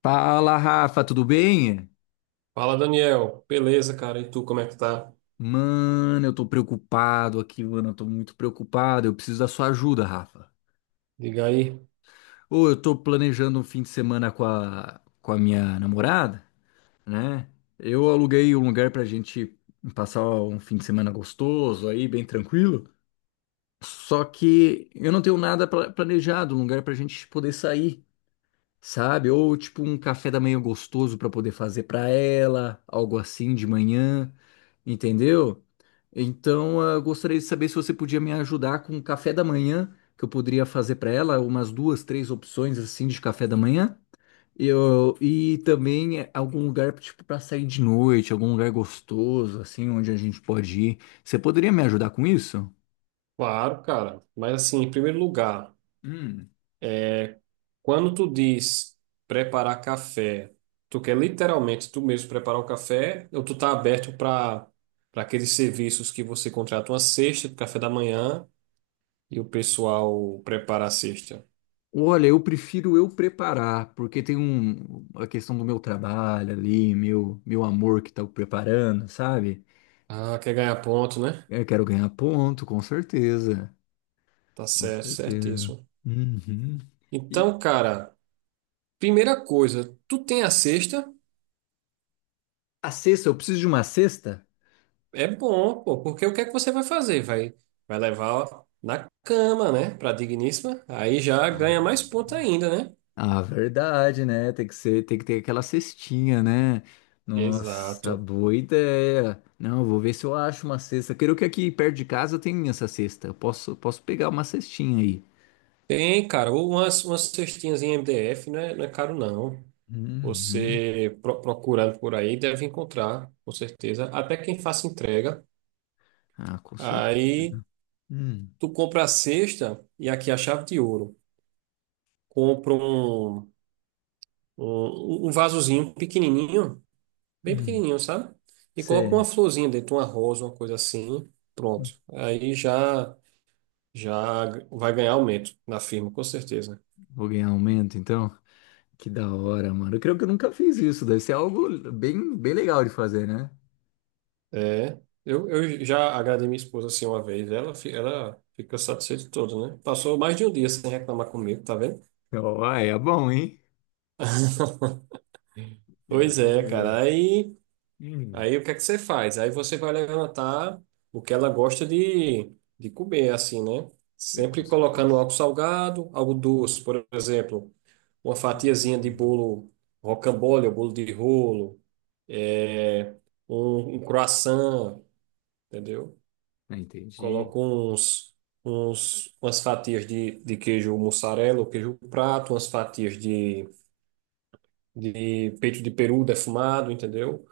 Fala, Rafa, tudo bem? Fala, Daniel. Beleza, cara? E tu, como é que tá? Mano, eu tô preocupado aqui, mano, eu tô muito preocupado. Eu preciso da sua ajuda, Rafa. Diga aí. Ô, eu tô planejando um fim de semana com a minha namorada, né? Eu aluguei um lugar pra gente passar um fim de semana gostoso aí, bem tranquilo. Só que eu não tenho nada planejado, um lugar pra gente poder sair. Sabe? Ou tipo um café da manhã gostoso para poder fazer para ela, algo assim de manhã, entendeu? Então, eu gostaria de saber se você podia me ajudar com o café da manhã que eu poderia fazer para ela, umas duas, três opções assim de café da manhã. E também é, algum lugar tipo para sair de noite, algum lugar gostoso assim onde a gente pode ir. Você poderia me ajudar com isso? Claro, cara. Mas assim, em primeiro lugar, Hum. quando tu diz preparar café, tu quer literalmente tu mesmo preparar o café ou tu tá aberto para aqueles serviços que você contrata uma cesta de café da manhã e o pessoal prepara a cesta? Olha, eu prefiro eu preparar, porque tem um, a questão do meu trabalho ali, meu amor que tá preparando, sabe? Ah, quer ganhar ponto, né? Eu quero ganhar ponto, com certeza. Tá Com certo, certeza. certíssimo. Uhum. E Então, cara, primeira coisa, tu tem a cesta? a cesta, eu preciso de uma cesta? É bom, pô, porque o que é que você vai fazer? Vai levar na cama, né? Pra digníssima. Aí já ganha Ah, mais ponto ainda, né? ah, verdade, né? Tem que ser, tem que ter aquela cestinha, né? Nossa, Exato. boa ideia. Não, eu vou ver se eu acho uma cesta. Quero que aqui perto de casa tenha essa cesta. Eu posso, posso pegar uma cestinha aí. Tem, cara, ou umas cestinhas em MDF, não é caro, não. Uhum. Você procurando por aí deve encontrar, com certeza. Até quem faça entrega. Ah, com Aí certeza. Hum, tu compra a cesta e aqui é a chave de ouro. Compra um vasozinho pequenininho bem hum. pequenininho, sabe? E coloca Você uma florzinha dentro, uma rosa, uma coisa assim, pronto. Aí já vai ganhar aumento na firma, com certeza. vou ganhar aumento, então? Que da hora, mano. Eu creio que eu nunca fiz isso. Deve ser algo bem, bem legal de fazer, né? É, eu já agradei minha esposa assim uma vez, ela, ela fica satisfeita toda, né? Passou mais de um dia sem reclamar comigo, tá vendo? Ó, ah, é bom, hein? É Pois bom é, cara. mesmo. Hum, Aí o que é que você faz? Aí você vai levantar o que ela gosta de comer, assim, né? é, com Sempre colocando certeza. algo salgado, algo doce, por exemplo, uma fatiazinha de Hum, bolo rocambole, ou bolo de rolo, é, um croissant, entendeu? ah, entendi. Coloca umas fatias de queijo mussarela ou queijo prato, umas fatias de peito de peru defumado, entendeu?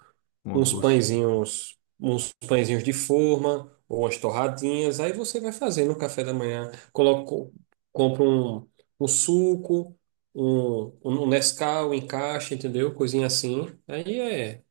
Um Uns gosto. pãezinhos, uns pãezinhos de forma ou umas torradinhas. Aí você vai fazer no café da manhã. Coloca, compra um suco, um Nescau em caixa, entendeu? Coisinha assim. Aí é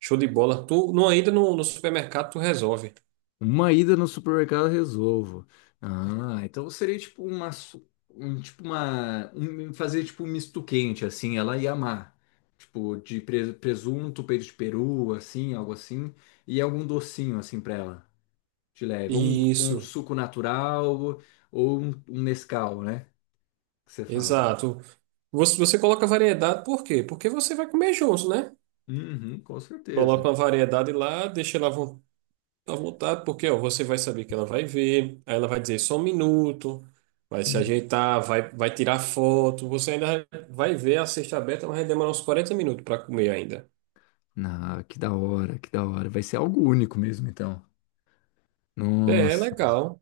show de bola. Tu, não, ainda no supermercado tu resolve. Uma ida no supermercado eu resolvo. Ah, então seria tipo uma, um, tipo uma, fazer tipo um misto quente assim, ela ia amar. Tipo de presunto, peito de peru, assim, algo assim, e algum docinho assim pra ela, de leve, ou um Isso, suco natural ou um Nescau, né? Que você fala. exato. Você coloca variedade, por quê? Porque você vai comer junto, né? Uhum, com certeza. Coloca uma variedade lá, deixa ela à vontade, porque ó, você vai saber que ela vai ver, aí ela vai dizer só um minuto, vai se Hum. ajeitar, vai tirar foto, você ainda vai ver a cesta aberta, mas vai demorar uns quarenta minutos para comer ainda. Ah, que da hora, que da hora. Vai ser algo único mesmo, então. É, é Nossa. legal.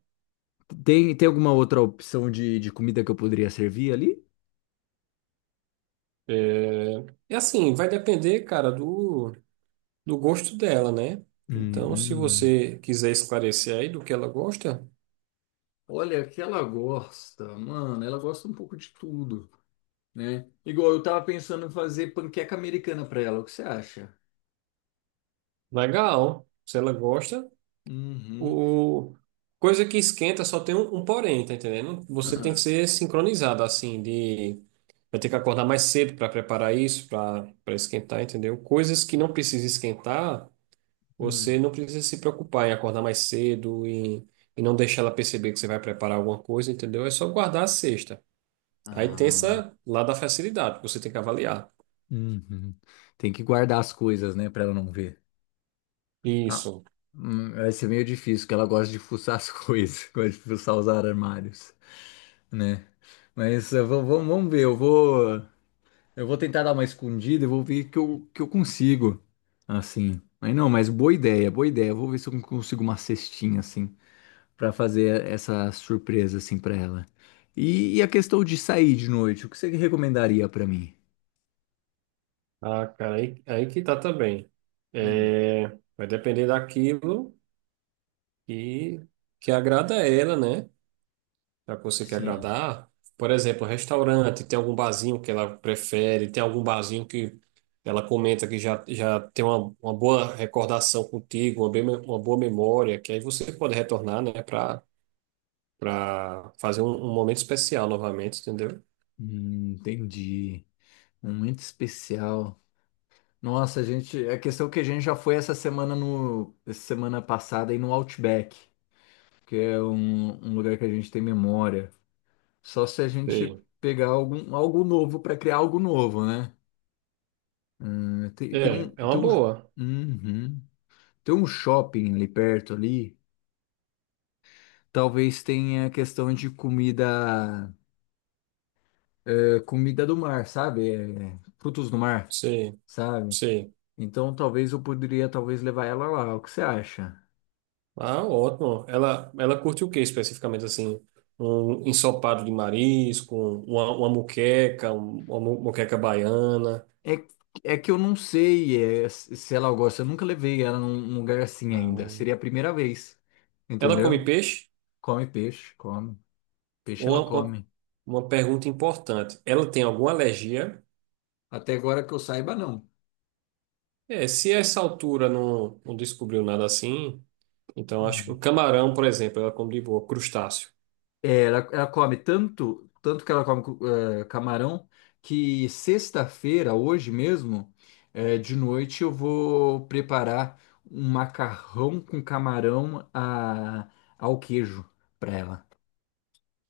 Tem, tem alguma outra opção de comida que eu poderia servir ali? É, e assim, vai depender, cara, do, do gosto dela, né? Hum, Então, se hum. você quiser esclarecer aí do que ela gosta, Olha, que ela gosta, mano, ela gosta um pouco de tudo, né? Igual eu tava pensando em fazer panqueca americana pra ela, o que você acha? legal. Se ela gosta, Uhum. o... Coisa que esquenta só tem um porém, tá entendendo? Você tem que ser sincronizado, assim, de. Vai ter que acordar mais cedo para preparar isso, para esquentar, entendeu? Coisas que não precisa esquentar, você Hum. não precisa se preocupar em acordar mais cedo e não deixar ela perceber que você vai preparar alguma coisa, entendeu? É só guardar a cesta. Aí tem Ah, essa lá da facilidade, que você tem que avaliar. uhum. Tem que guardar as coisas, né, pra ela não ver. Ah, Isso. Vai ser meio difícil, porque ela gosta de fuçar as coisas, gosta de fuçar os armários, né? Mas vamos ver, eu vou. Eu vou tentar dar uma escondida e vou ver que que eu consigo. Assim. Mas não, mas boa ideia, boa ideia. Eu vou ver se eu consigo uma cestinha, assim, pra fazer essa surpresa, assim, pra ela. E a questão de sair de noite, o que você recomendaria pra mim? Ah, cara, aí que tá também. Hum, É, vai depender daquilo. E que agrada a ela, né? Já que você quer sim. agradar. Por exemplo, restaurante, tem algum barzinho que ela prefere, tem algum barzinho que ela comenta que já tem uma boa recordação contigo, uma, bem, uma boa memória, que aí você pode retornar, né, para fazer um momento especial novamente, entendeu? Entendi. Momento especial. Nossa, a gente, a questão que a gente já foi essa semana no, essa semana passada aí no Outback, que é um, um lugar que a gente tem memória. Só se a gente Sim. pegar algum, algo novo para criar algo novo, né? É, é Tem uma um, boa. uhum. Tem um shopping ali perto ali. Talvez tenha a questão de comida, é, comida do mar, sabe? É, frutos do mar, Sim, sabe? sim. Então talvez eu poderia talvez levar ela lá. O que você acha? Ah, ótimo. Ela curte o que especificamente assim? Um ensopado de marisco, uma moqueca, moqueca baiana. É, é que eu não sei, é, se ela gosta. Eu nunca levei ela num num lugar assim ainda. Seria a Ah. primeira vez, Ela entendeu? come peixe? Come. Peixe ela Uma, uma, come. uma pergunta importante. Ela tem alguma alergia? Até agora que eu saiba, não. É, se essa altura não, não descobriu nada assim, então acho que o Hum. camarão, por exemplo, ela come de boa, crustáceo. É, ela come tanto, tanto que ela come camarão, que sexta-feira, hoje mesmo, de noite, eu vou preparar um macarrão com camarão ao queijo para ela,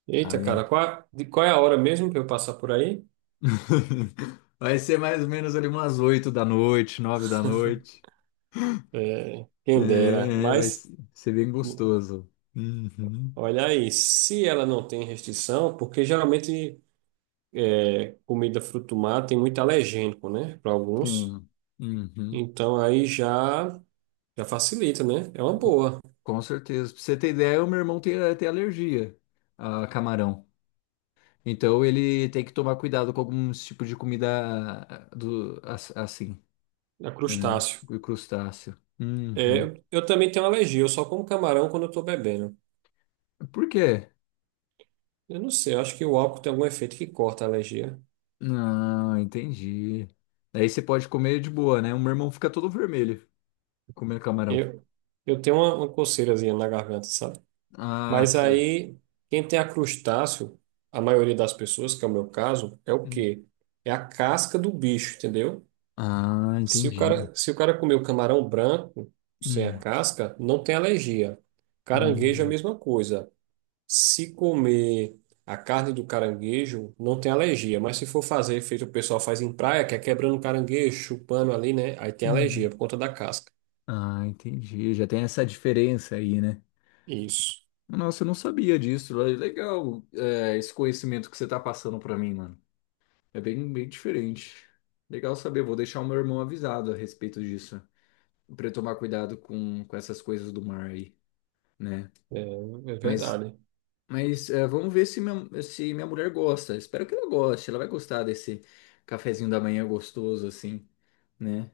Eita, cara, sabe? qual, de, qual é a hora mesmo que eu passar por aí? Vai ser mais ou menos ali umas 8 da noite, 9 da noite. É, quem dera, É, vai mas. ser ser bem gostoso. Uhum. Olha aí, se ela não tem restrição, porque geralmente é, comida fruto do mar tem muito alergênico, né, para alguns. Sim. Uhum. Então aí já já facilita, né? É uma Com, boa, com certeza. Pra você ter ideia, o meu irmão tem até alergia a camarão. Então ele tem que tomar cuidado com alguns tipos de comida assim, é né? crustáceo. O crustáceo. Uhum. É, eu também tenho alergia, eu só como camarão quando eu estou bebendo. Por quê? Eu não sei, eu acho que o álcool tem algum efeito que corta a alergia. Não, entendi. Daí você pode comer de boa, né? O meu irmão fica todo vermelho comendo camarão. Eu, eu tenho uma coceirazinha na garganta, sabe? Ah, Mas sei. aí, quem tem a crustáceo, a maioria das pessoas, que é o meu caso, é o Hum. quê? É a casca do bicho, entendeu? Ah, Se entendi. Se o cara comer o camarão branco, sem a Hum, casca, não tem alergia. Caranguejo é a hum, mesma coisa. Se comer a carne do caranguejo, não tem alergia. Mas se for fazer feito o pessoal faz em praia, que é quebrando o caranguejo, chupando ali, né? Aí tem alergia uhum. por conta da casca. Ah, entendi. Já tem essa diferença aí, né? Isso. Nossa, eu não sabia disso. Legal, é, esse conhecimento que você tá passando pra mim, mano. É bem, bem diferente. Legal saber, vou deixar o meu irmão avisado a respeito disso, pra ele tomar cuidado com essas coisas do mar aí, né? É, é Mas, verdade. mas é, vamos ver se minha, se minha mulher gosta. Espero que ela goste, ela vai gostar desse cafezinho da manhã gostoso assim, né?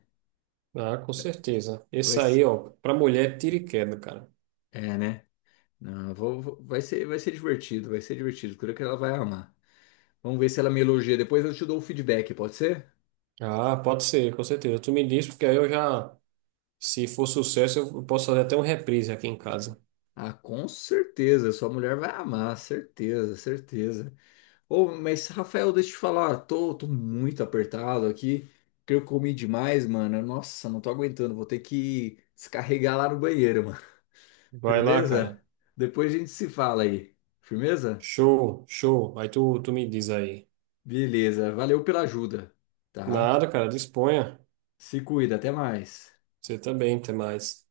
Ah, com certeza. Vai, Esse s- aí, ó, pra mulher, é tira e queda, cara. Né? Não, vai ser divertido, vai ser divertido. Creio que ela vai amar. Vamos ver se ela me elogia. Depois eu te dou o feedback, pode ser? Ah, pode ser, com certeza. Tu me diz, porque aí eu já, se for sucesso, eu posso fazer até um reprise aqui em casa. Ah, com certeza. Sua mulher vai amar, certeza, certeza. Ô, mas Rafael, deixa eu te falar, tô muito apertado aqui. Creio que eu comi demais, mano. Nossa, não tô aguentando. Vou ter que descarregar lá no banheiro, mano. Vai lá, Firmeza? cara. Depois a gente se fala aí. Firmeza? Show, show. Tu me diz aí. Beleza. Valeu pela ajuda, tá? Nada, cara, disponha. Se cuida, até mais. Você também, até mais.